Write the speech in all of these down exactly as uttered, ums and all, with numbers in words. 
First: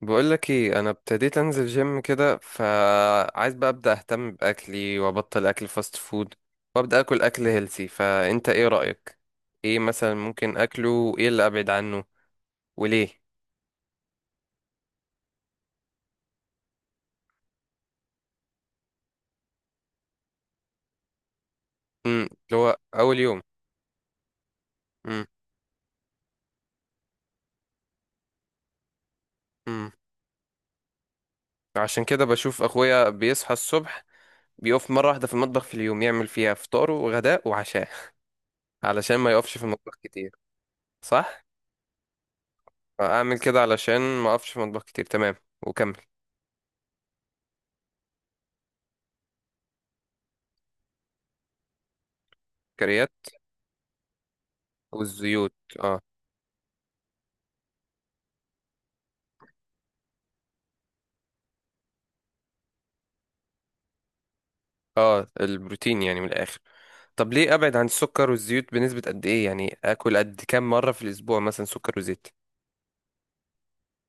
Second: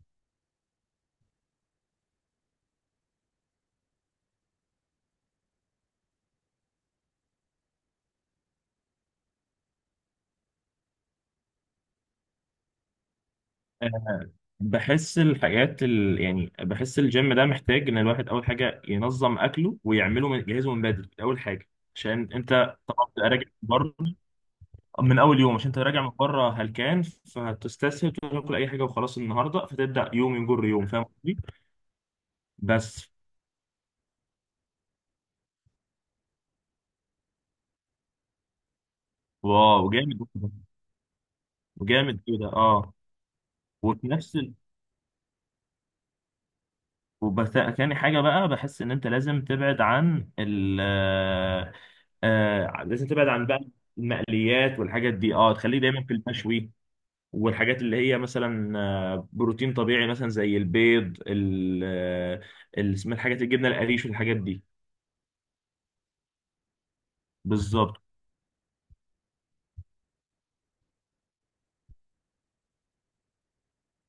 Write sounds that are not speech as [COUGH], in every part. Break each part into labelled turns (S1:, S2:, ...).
S1: بقولك ايه، انا ابتديت انزل جيم كده، فعايز بقى ابدا اهتم باكلي وابطل اكل فاست فود وابدا اكل اكل هيلثي. فانت ايه رايك؟ ايه مثلا ممكن اكله وايه اللي ابعد عنه وليه؟
S2: بحس الحاجات ال... يعني بحس الجيم ده محتاج ان الواحد اول حاجه ينظم اكله ويعمله من... يجهزه من بدري اول حاجه.
S1: امم
S2: عشان
S1: اللي هو
S2: انت طبعا
S1: اول
S2: بتبقى
S1: يوم.
S2: راجع من بره. من
S1: امم
S2: اول يوم عشان انت راجع من بره هلكان، فهتستسهل تاكل اي حاجه وخلاص النهارده،
S1: امم
S2: فتبدا يوم يجر يوم. فاهم قصدي؟
S1: عشان كده بشوف اخويا
S2: بس
S1: بيصحى الصبح، بيقف مره واحده في المطبخ في اليوم يعمل فيها فطاره وغداء وعشاء [LAUGHS] علشان ما يقفش في
S2: واو
S1: المطبخ
S2: جامد.
S1: كتير. صح،
S2: وجامد كده، اه.
S1: اعمل كده علشان
S2: وفي
S1: ما
S2: نفس
S1: اقفش في المطبخ كتير، تمام. وكمل.
S2: وبس تاني حاجة بقى، بحس إن أنت لازم تبعد عن ال آه، آه، لازم
S1: كريات
S2: تبعد عن بقى المقليات والحاجات دي، اه،
S1: والزيوت.
S2: تخليه
S1: اه.
S2: دايما في المشوي. والحاجات اللي هي مثلا آه، بروتين طبيعي، مثلا زي البيض ال آه، ال- اسمها الحاجات الجبنة القريش والحاجات دي.
S1: اه، البروتين يعني من الاخر. طب ليه ابعد عن
S2: بالظبط.
S1: السكر والزيوت؟ بنسبة قد ايه يعني اكل قد كام مرة في الاسبوع مثلا سكر وزيت؟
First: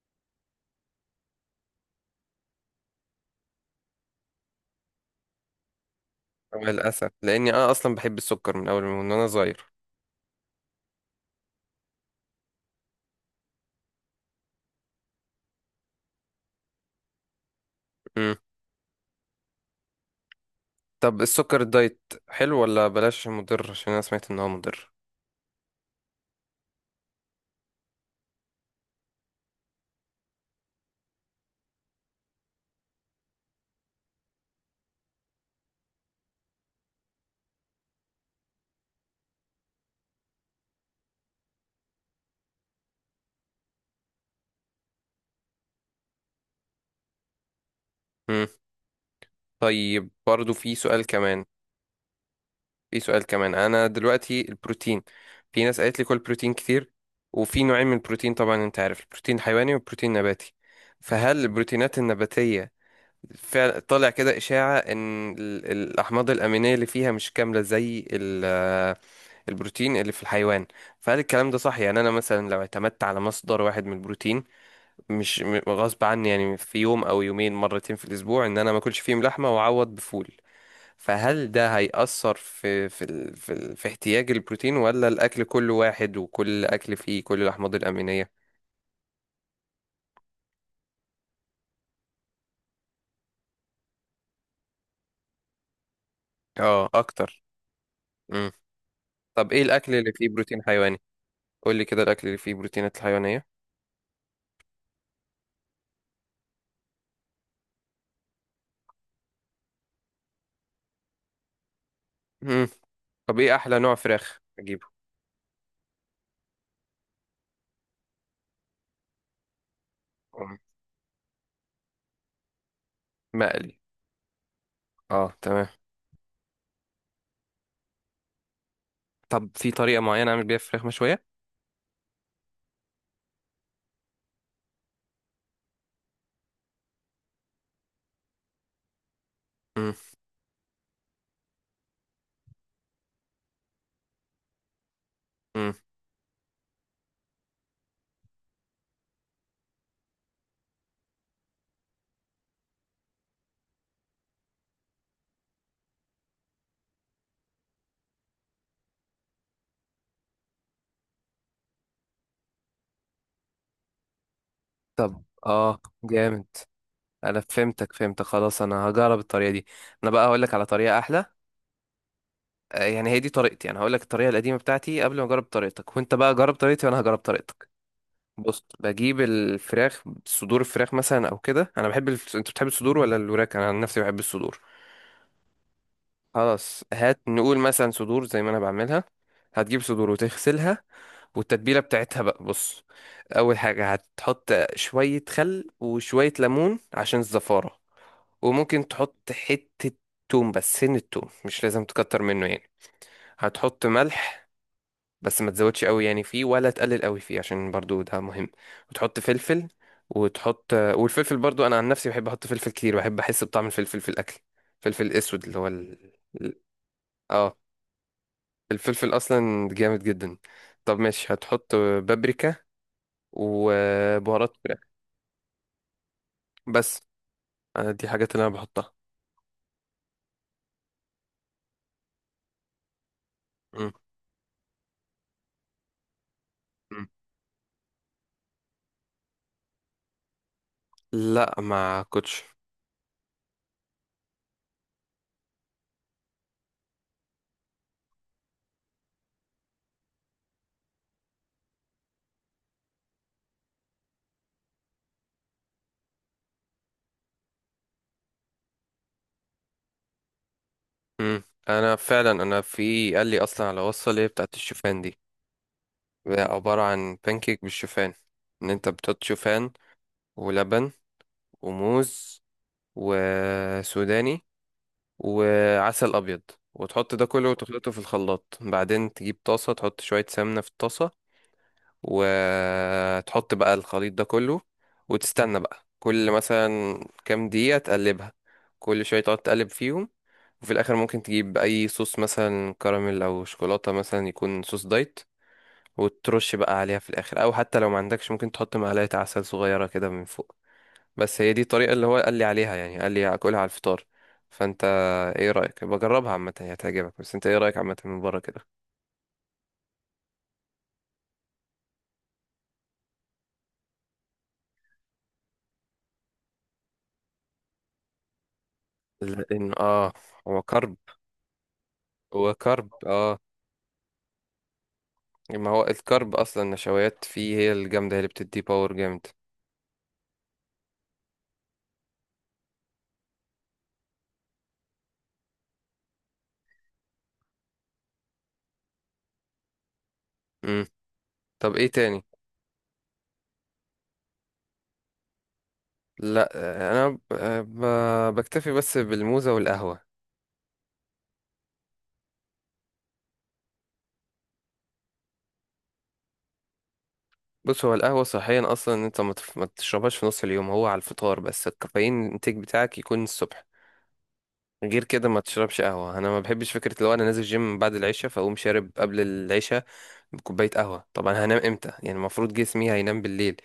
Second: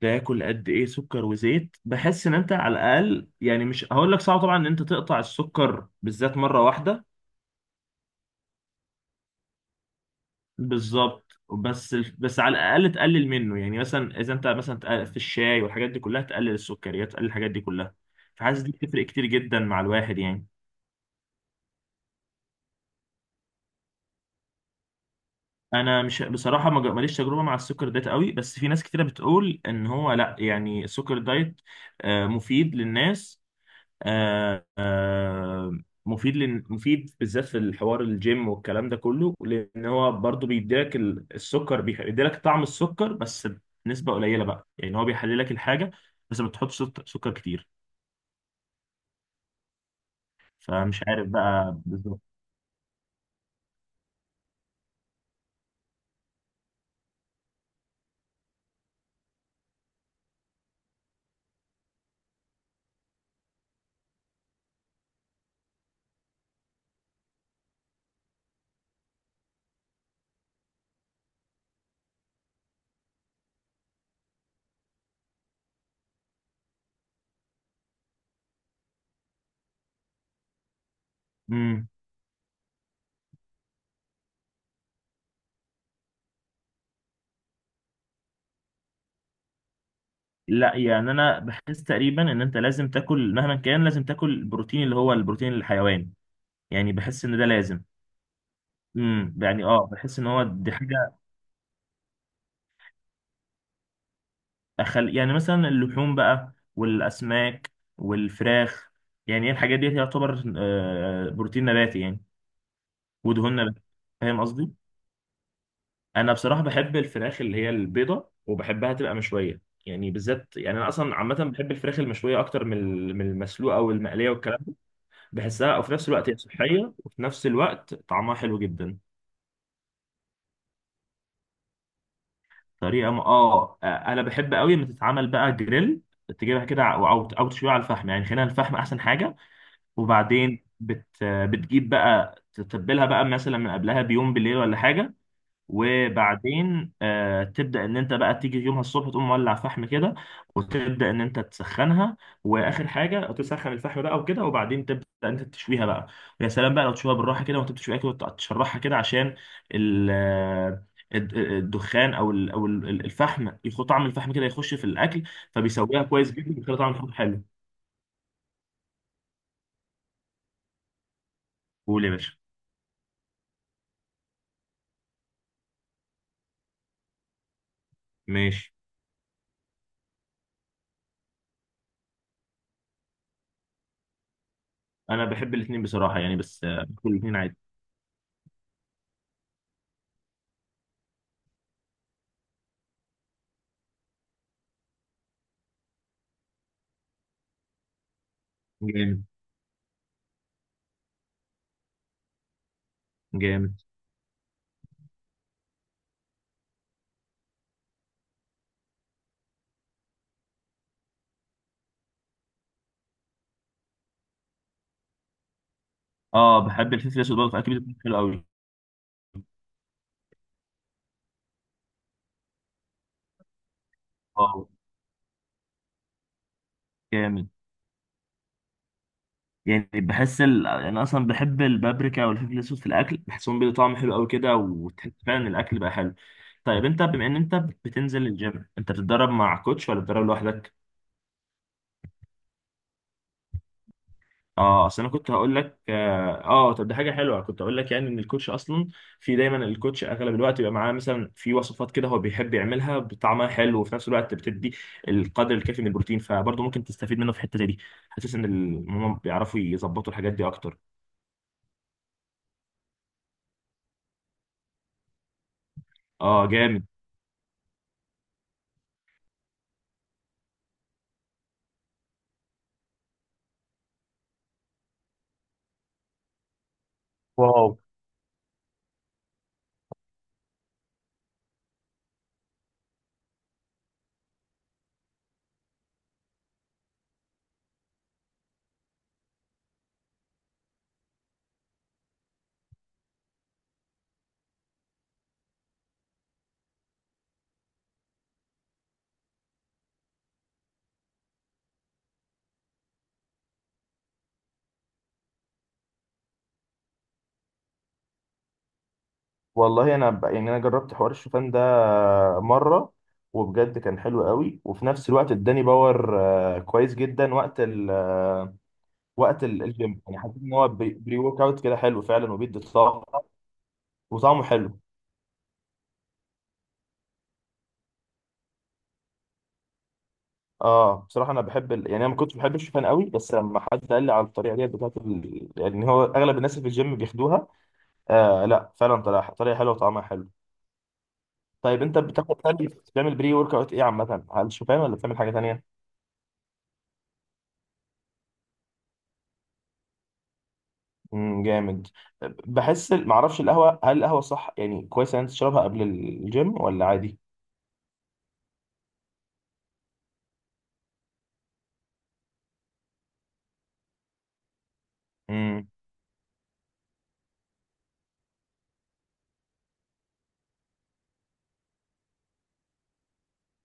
S2: تاكل قد ايه سكر وزيت؟ بحس ان انت على الاقل، يعني مش هقول لك صعب طبعا ان انت تقطع السكر بالذات مره
S1: طبعاً
S2: واحده.
S1: للاسف، لاني انا اصلا بحب السكر من اول من وانا صغير.
S2: بالظبط، بس بس على الاقل تقلل منه. يعني مثلا اذا انت مثلا تق- في الشاي والحاجات دي كلها تقلل السكريات، تقلل الحاجات دي كلها.
S1: امم
S2: فحاسس دي بتفرق كتير جدا مع الواحد يعني.
S1: طب السكر الدايت حلو ولا بلاش، عشان مضر، عشان انا سمعت ان هو مضر.
S2: انا مش بصراحه ما جا- ماليش تجربه مع السكر دايت قوي، بس في ناس كتيره بتقول ان هو لا، يعني السكر دايت آه، مفيد للناس. آه، آه، مفيد لن... مفيد بالذات في الحوار الجيم والكلام ده كله، لان هو برضو بيديلك ال- السكر، بيخ- بيديلك طعم السكر بس بنسبه قليله بقى. يعني هو بيحللك الحاجه بس ما بتحطش سك- سكر كتير.
S1: امم طيب برضو في
S2: فمش
S1: سؤال
S2: عارف
S1: كمان.
S2: بقى بالظبط.
S1: في سؤال كمان، انا دلوقتي البروتين، في ناس قالت لي كل بروتين كتير، وفي نوعين من البروتين طبعا انت عارف، البروتين حيواني والبروتين نباتي. فهل البروتينات النباتية فعلا طالع كده إشاعة إن ال- الأحماض الأمينية اللي فيها مش كاملة زي ال- آه، البروتين اللي في الحيوان؟ فهل الكلام ده صح؟ يعني أنا مثلا لو اعتمدت على مصدر واحد من البروتين، مش م- غصب عني، يعني في يوم أو يومين، مرتين في الأسبوع، إن أنا ما أكلش فيهم لحمة وأعوض بفول، فهل ده
S2: امم،
S1: هيأثر في في ال- في, ال- في احتياج البروتين، ولا الأكل كله واحد وكل أكل فيه كل الأحماض الأمينية؟
S2: لا يعني انا بحس تقريبا ان انت لازم تاكل، مهما كان لازم تاكل البروتين اللي هو البروتين الحيواني.
S1: اه
S2: يعني بحس ان
S1: أكتر.
S2: ده لازم.
S1: مم.
S2: امم،
S1: طب إيه
S2: يعني اه
S1: الأكل اللي
S2: بحس ان
S1: فيه
S2: هو
S1: بروتين
S2: دي
S1: حيواني؟
S2: حاجه.
S1: قولي كده الأكل اللي فيه بروتينات حيوانية.
S2: أخل... يعني مثلا اللحوم بقى والأسماك والفراخ. يعني هي الحاجات دي تعتبر آه، بروتين نباتي يعني،
S1: مم. طب ايه
S2: ودهون
S1: احلى
S2: نباتي.
S1: نوع
S2: فاهم
S1: فراخ
S2: قصدي؟
S1: اجيبه؟
S2: أنا بصراحة بحب الفراخ اللي هي البيضة، وبحبها تبقى مشوية. يعني بالذات،
S1: مم.
S2: يعني أنا أصلا عامة بحب الفراخ المشوية أكتر من ال- من
S1: مقلي،
S2: المسلوقة والمقلية والكلام ده.
S1: اه تمام.
S2: بحسها وفي نفس الوقت هي صحية، وفي نفس الوقت طعمها حلو جدا.
S1: طب في طريقه معينه اعمل بيها فراخ مشويه؟
S2: طريقة م... آه آه، أنا بحب قوي لما تتعمل بقى جريل. تجيبها كده، أو أو أو تشويها على الفحم. يعني خلينا الفحم أحسن حاجة.
S1: مم.
S2: وبعدين بت بتجيب بقى تتبلها بقى مثلا من قبلها بيوم بالليل ولا حاجة.
S1: مم.
S2: وبعدين آه تبدأ ان انت بقى تيجي يومها الصبح تقوم مولع فحم كده، وتبدأ ان انت تسخنها. واخر حاجة تسخن الفحم بقى وكده، وبعدين تبدأ انت تشويها بقى. ويا سلام بقى لو تشويها بالراحة كده وانت بتشويها كده وتشرحها كده عشان ال آه، الد- الدخان او ال- او ال- الفحم، يخو طعم الفحم كده يخش في
S1: طب
S2: الاكل.
S1: اه
S2: فبيسويها كويس
S1: جامد.
S2: جدا، بيخلي طعم الفحم
S1: انا
S2: حلو.
S1: فهمتك فهمتك، خلاص انا هجرب الطريقه دي. انا بقى هقول لك على طريقه احلى.
S2: قول يا باشا.
S1: آه، يعني هي دي طريقتي. انا هقول لك الطريقه القديمه بتاعتي قبل ما اجرب طريقتك، وانت بقى جرب طريقتي وانا هجرب طريقتك. بص،
S2: ماشي.
S1: بجيب الفراخ، صدور الفراخ مثلا او كده، انا بحب الف... انت بتحب الصدور ولا الوراك؟ انا عن نفسي بحب الصدور.
S2: انا بحب الاثنين بصراحه، يعني بس
S1: خلاص،
S2: آه، باكل
S1: هات
S2: الاثنين عادي.
S1: نقول مثلا صدور زي ما انا بعملها. هتجيب صدور وتغسلها، والتتبيلة بتاعتها بقى بص. أول حاجة هتحط شوية خل وشوية ليمون عشان الزفارة. وممكن
S2: جامد.
S1: تحط حتة توم، بس سن التوم مش لازم تكتر منه يعني.
S2: جامد.
S1: هتحط ملح، بس ما تزودش قوي يعني فيه ولا تقلل قوي فيه، عشان برضو ده مهم. وتحط فلفل. وتحط والفلفل برضو أنا عن نفسي بحب أحط فلفل كتير، بحب أحس بطعم الفلفل في الأكل. فلفل أسود اللي هو ال... ال-
S2: اه، بحب الفلفل الاسود برضه
S1: اه،
S2: في اكل، بيكون حلو قوي.
S1: الفلفل أصلا جامد جدا. طب ماشي، هتحط بابريكا وبهارات
S2: اه
S1: فراخ. بس
S2: جامد.
S1: أنا دي حاجات اللي انا بحطها.
S2: يعني بحس ال... انا اصلا بحب البابريكا والفلفل الاسود في الاكل، بحسهم بيدوا
S1: مم.
S2: طعم حلو قوي كده، وتحس فعلا إن الاكل بقى حلو. طيب انت
S1: مم.
S2: بما ان انت بتنزل الجيم، انت بتتدرب مع كوتش ولا بتتدرب لوحدك؟
S1: لا ما كنتش.
S2: اه، اصل انا كنت هقول لك اه، آه، طب دي حاجه حلوه، كنت هقول لك يعني ان الكوتش اصلا، في دايما الكوتش اغلب الوقت بيبقى معاه مثلا في وصفات كده هو بيحب يعملها بطعمها حلو، وفي نفس الوقت بتدي القدر الكافي من البروتين. فبرضه ممكن تستفيد منه في الحته دي. حاسس ان ال- هم بيعرفوا يظبطوا الحاجات دي اكتر.
S1: مم. انا فعلا، انا في قال لي اصلا على وصفه اللي هي بتاعت الشوفان دي، وهي
S2: اه
S1: عباره
S2: جامد.
S1: عن بانكيك بالشوفان. ان انت بتحط شوفان ولبن وموز وسوداني وعسل ابيض، وتحط ده كله
S2: واو.
S1: وتخلطه في الخلاط. بعدين تجيب طاسه، تحط شويه سمنه في الطاسه، وتحط بقى الخليط ده كله، وتستنى بقى كل مثلا كام دقيقة تقلبها، كل شوية تقعد تقلب فيهم. وفي الآخر ممكن تجيب أي صوص مثلا كراميل أو شوكولاتة، مثلا يكون صوص دايت، وترش بقى عليها في الآخر. أو حتى لو ما عندكش ممكن تحط معلقة عسل صغيرة كده من فوق. بس هي دي الطريقة اللي هو قال لي عليها، يعني قال لي أكلها على الفطار. فأنت إيه رأيك؟ بجربها عامة هي هتعجبك، بس أنت إيه رأيك عامة من بره كده؟
S2: والله انا ب... يعني انا جربت حوار الشوفان ده مره، وبجد كان حلو قوي، وفي نفس الوقت اداني باور آه، كويس جدا وقت وقت ال-
S1: لأن
S2: الجيم.
S1: آه،
S2: يعني حسيت ان
S1: هو
S2: هو بري
S1: كرب،
S2: بري ورك اوت كده حلو فعلا،
S1: هو
S2: وبيدي
S1: كرب
S2: طاقه
S1: اه.
S2: وطعمه حلو.
S1: ما هو الكرب اصلا، النشويات فيه هي الجامده هي اللي بتدي باور جامد.
S2: اه بصراحه انا بحب ال... يعني انا ما كنتش بحب الشوفان قوي، بس لما حد قال لي على الطريقه دي بتاعت ال... يعني هو اغلب الناس اللي في الجيم بياخدوها. آه لا فعلا طريقه طريقه حلوه وطعمها حلو.
S1: امم طب
S2: طيب
S1: ايه
S2: انت
S1: تاني؟
S2: بتاخد تاني، بتعمل بري ورك اوت ايه عامه؟ على الشوفان ولا بتعمل حاجه تانيه؟
S1: لا آه، انا ب- آه، ب- بكتفي بس بالموزه والقهوه.
S2: امم جامد. بحس ال- معرفش القهوه، هل القهوه صح يعني كويس ان انت تشربها قبل الجيم ولا عادي؟
S1: بص، هو القهوه صحيا اصلا إن انت ما تف- ما تشربهاش في نص اليوم، هو على الفطار بس، الكافيين الانتاج بتاعك يكون الصبح. غير كده ما
S2: امم
S1: تشربش قهوه. انا ما بحبش فكره لو انا نازل جيم بعد العشاء فاقوم شارب قبل العشاء بكوبايه قهوه، طبعا هنام امتى يعني؟ المفروض جسمي هينام بالليل.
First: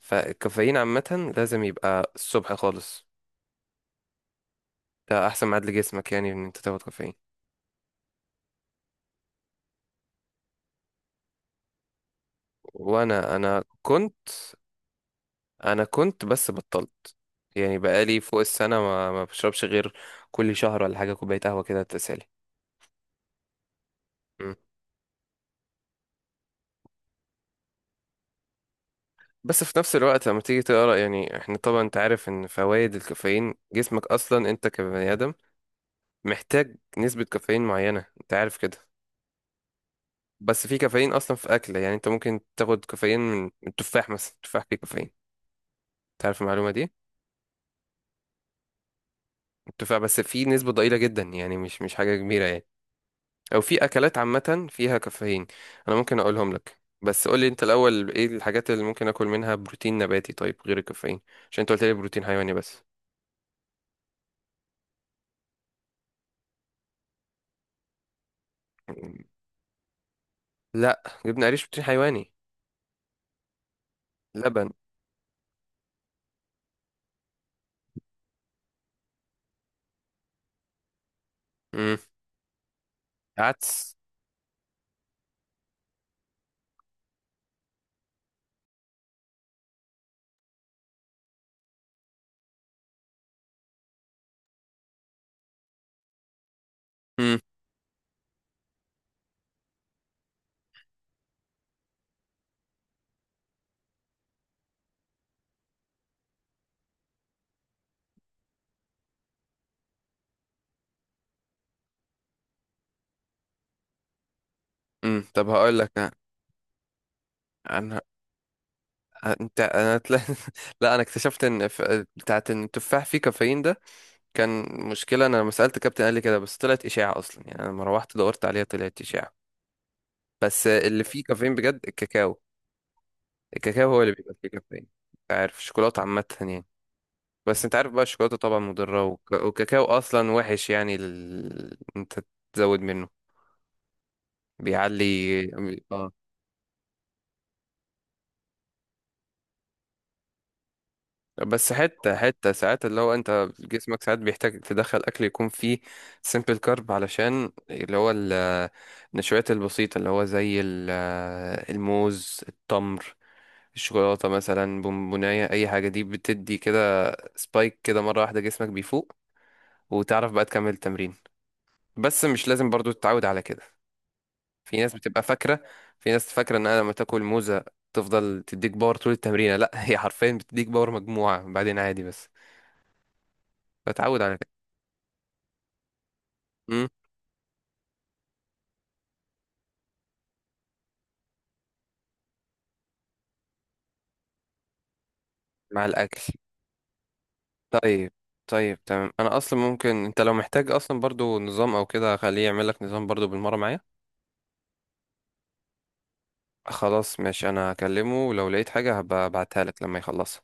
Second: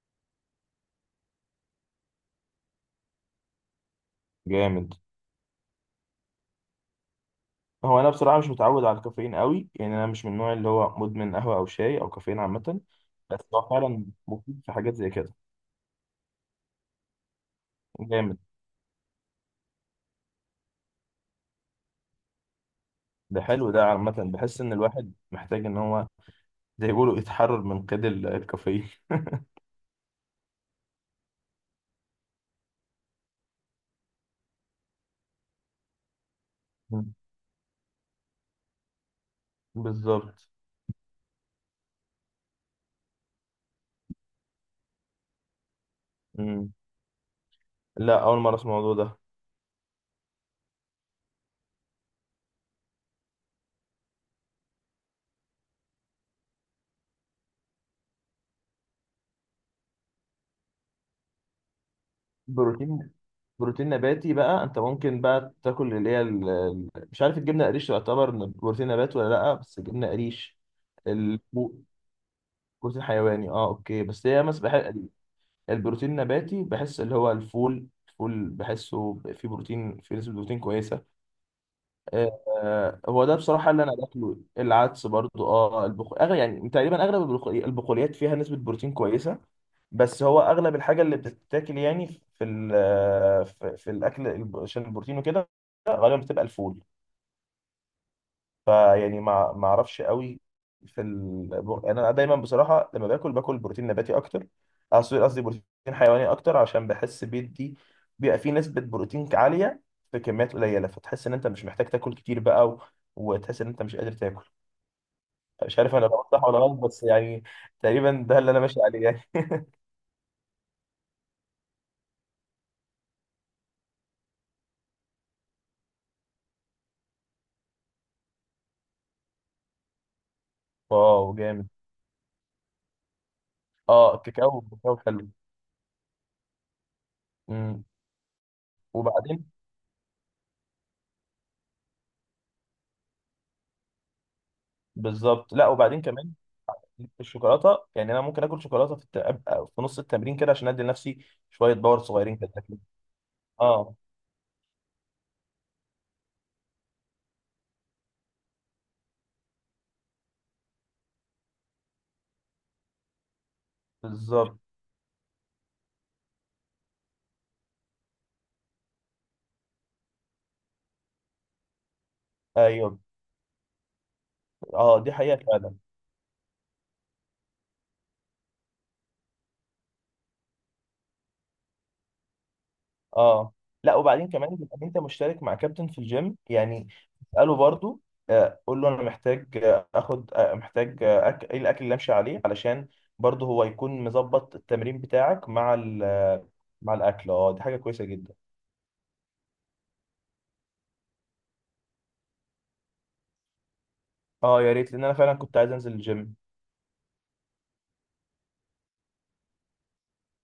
S1: فالكافيين عامه لازم يبقى الصبح خالص.
S2: جامد.
S1: ده احسن ميعاد لجسمك يعني ان انت تاخد كافيين.
S2: هو انا بصراحه مش متعود على الكافيين قوي، يعني انا مش من النوع اللي هو مدمن قهوه او شاي او كافيين عامه.
S1: وانا
S2: بس
S1: انا
S2: هو فعلا
S1: كنت
S2: مفيد في حاجات زي كده.
S1: انا كنت بس بطلت، يعني بقالي
S2: جامد.
S1: فوق السنه ما ما بشربش غير كل شهر ولا حاجه كوبايه قهوه كده تسالي.
S2: ده حلو ده عامه،
S1: مم.
S2: بحس ان الواحد محتاج ان هو زي ما بيقولوا يتحرر من قيد ال- الكافيين.
S1: بس في نفس الوقت لما تيجي تقرا، يعني احنا طبعا انت عارف ان فوائد الكافيين، جسمك اصلا انت كبني ادم محتاج
S2: مم.
S1: نسبه كافيين معينه، انت عارف كده.
S2: [LAUGHS] بالظبط.
S1: بس في كافيين اصلا في اكل، يعني انت ممكن تاخد كافيين من من التفاح مثلا، التفاح فيه كافيين، تعرف المعلومه
S2: مم.
S1: دي؟
S2: لا اول مره اسمع الموضوع ده.
S1: التفاح بس فيه نسبه ضئيله جدا، يعني مش مش حاجه كبيره يعني. او في اكلات عامه فيها كافيين، انا ممكن اقولهم لك، بس قول لي انت الاول ايه الحاجات اللي ممكن اكل منها بروتين نباتي، طيب غير الكافيين، عشان انت قلت لي بروتين حيواني بس.
S2: بروتين، بروتين نباتي بقى انت ممكن بقى تاكل اللي هي ال- ال- مش عارف الجبنه قريش تعتبر من بروتين نبات ولا لا، بس الجبنه قريش،
S1: لا،
S2: ال-
S1: جبنه قريش بروتين حيواني.
S2: بروتين حيواني، اه اوكي. بس هي
S1: لبن.
S2: مثلا البروتين النباتي بحس اللي هو الفول، الفول بحسه فيه بروتين، فيه نسبة بروتين كويسة.
S1: امم.
S2: آه، آه، هو ده بصراحة اللي أنا
S1: عدس.
S2: باكله، العدس برضو اه. البخ... أغلب يعني تقريبا أغلب البخ- البقوليات فيها نسبة بروتين كويسة. بس هو أغلب الحاجة اللي بتتاكل يعني في ال... آه، في, في الأكل الب- عشان البروتين وكده، غالبا بتبقى الفول.
S1: امم
S2: فيعني ما ما اعرفش قوي في البر... انا دايما بصراحه لما باكل باكل بروتين نباتي اكتر. قصدي قصدي بروتين حيواني اكتر، عشان بحس بيدي، بيبقى فيه نسبه بروتين عاليه في كميات قليله، فتحس ان انت مش محتاج تاكل كتير بقى، و... وتحس ان انت مش قادر تاكل.
S1: امم طب هقول
S2: مش
S1: لك
S2: عارف انا
S1: انا.
S2: لو صح ولا غلط بس يعني
S1: أنا-
S2: تقريبا ده اللي انا ماشي عليه يعني.
S1: انت انا تلا... [LAUGHS] لا انا اكتشفت ان ف... بتاعت ان التفاح فيه كافيين ده، كان مشكله. انا لما سالت كابتن قال لي كده، بس طلعت اشاعه اصلا، يعني انا لما روحت دورت عليها طلعت اشاعه. بس
S2: [LAUGHS]
S1: اللي فيه
S2: واو
S1: كافيين
S2: جامد.
S1: بجد الكاكاو. الكاكاو هو اللي
S2: اه
S1: بيبقى فيه
S2: الكاكاو،
S1: كافيين.
S2: الكاكاو حلو.
S1: انت عارف الشوكولاته عامه يعني. بس انت
S2: امم.
S1: عارف بقى الشوكولاته طبعا مضره، وك-
S2: وبعدين
S1: والكاكاو اصلا وحش يعني ال... انت تزود منه بيعلي.
S2: بالظبط. لا وبعدين
S1: اه،
S2: كمان الشوكولاته، يعني انا ممكن اكل شوكولاته في الت... أبقى في نص التمرين كده عشان ادي لنفسي
S1: بس
S2: شويه باور
S1: حته
S2: صغيرين كده.
S1: حته ساعات اللي هو انت
S2: اه.
S1: جسمك ساعات بيحتاج تدخل اكل يكون فيه سيمبل كارب، علشان اللي هو ال- النشويات البسيطه اللي هو زي ال- الموز، التمر، الشوكولاته
S2: بالظبط.
S1: مثلا، بونبونايه، اي حاجه دي بتدي كده سبايك كده مره واحده، جسمك بيفوق وتعرف بقى تكمل التمرين. بس مش لازم برضو
S2: ايوه.
S1: تتعود على كده. في ناس
S2: اه دي
S1: بتبقى
S2: حقيقه
S1: فاكرة،
S2: فعلا.
S1: في ناس فاكرة ان انا لما تاكل موزة تفضل تديك باور طول التمرين، لا هي حرفيا بتديك باور مجموعة بعدين عادي بس.
S2: اه، لا
S1: فتعود
S2: وبعدين
S1: على كده.
S2: كمان بيبقى انت مشترك مع كابتن في الجيم
S1: مم.
S2: يعني، اساله برضو. آه، قول له انا محتاج آه، اخد، آه، محتاج، آه، أك... ايه الاكل اللي امشي عليه، علشان برضو هو يكون مظبط التمرين بتاعك مع
S1: مع
S2: ال...
S1: الاكل.
S2: آه، مع الاكل. اه دي حاجه كويسه
S1: طيب،
S2: جدا.
S1: طيب تمام. انا اصلا ممكن، انت لو محتاج اصلا برضو نظام او كده، خليه يعمل لك نظام برضو بالمرة معايا.
S2: اه يا ريت، لان انا فعلا كنت عايز انزل الجيم.
S1: خلاص ماشي، انا هكلمه ولو لقيت حاجة هبقى ابعتها لك لما يخلصها.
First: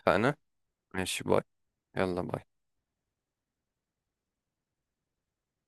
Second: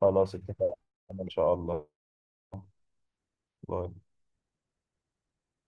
S2: خلاص
S1: فانا
S2: اتفقنا.
S1: ماشي،
S2: ان
S1: باي.
S2: شاء الله.
S1: يلا باي.